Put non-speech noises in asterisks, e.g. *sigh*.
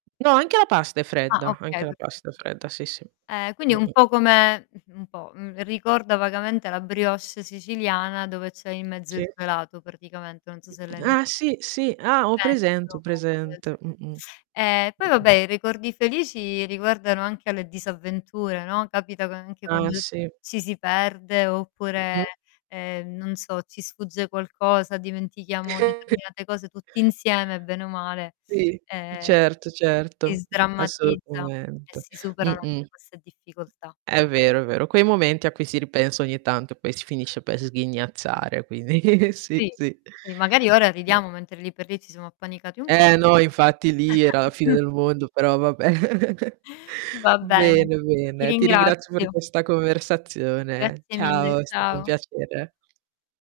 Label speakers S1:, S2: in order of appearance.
S1: No, anche la pasta è
S2: Ah,
S1: fredda, anche
S2: okay
S1: la
S2: perfetto,
S1: pasta è fredda, sì, sì.
S2: okay. Eh, quindi un
S1: Mh-mh.
S2: po' come, mhmm, un po' ricorda vagamente la brioche siciliana dove c'è in mezzo il
S1: Sì.
S2: gelato praticamente, non so se l'hai mai
S1: Eh, sì, sì, ah, ho presente, ho
S2: penso una cosa del
S1: presente.
S2: genere.
S1: Mh-mh.
S2: *sucks teeth* E poi
S1: Mh-mh.
S2: vabbè, i ricordi felici riguardano anche le disavventure, no, capitano anche
S1: Ah,
S2: quando
S1: sì.
S2: ci si perde, oppure,
S1: Mh-mh.
S2: ehm, non so ci sfugge qualcosa, dimentichiamo
S1: *chuckles*
S2: determinate cose tutti insieme bene o male,
S1: Sì,
S2: ehm,
S1: certo,
S2: si
S1: certo,
S2: sdrammatizza e
S1: assolutamente.
S2: si superano
S1: Mh-mh.
S2: anche queste difficoltà.
S1: È vero, è vero, quei momenti a cui si ripensa ogni tanto, poi si finisce per sghignazzare, quindi *chuckles* sì,
S2: Sì.
S1: sì.
S2: Si magari ora ridiamo mentre lì per lì ci siamo appanicati un po'.
S1: Eh no, infatti lì era la fine
S2: *chuckles*
S1: del mondo, però va beh. *chuckles*
S2: Va bene,
S1: Bene,
S2: ti
S1: bene. Ti ringrazio per
S2: ringrazio.
S1: questa conversazione.
S2: Grazie mille,
S1: Ciao, è stato un
S2: ciao.
S1: piacere.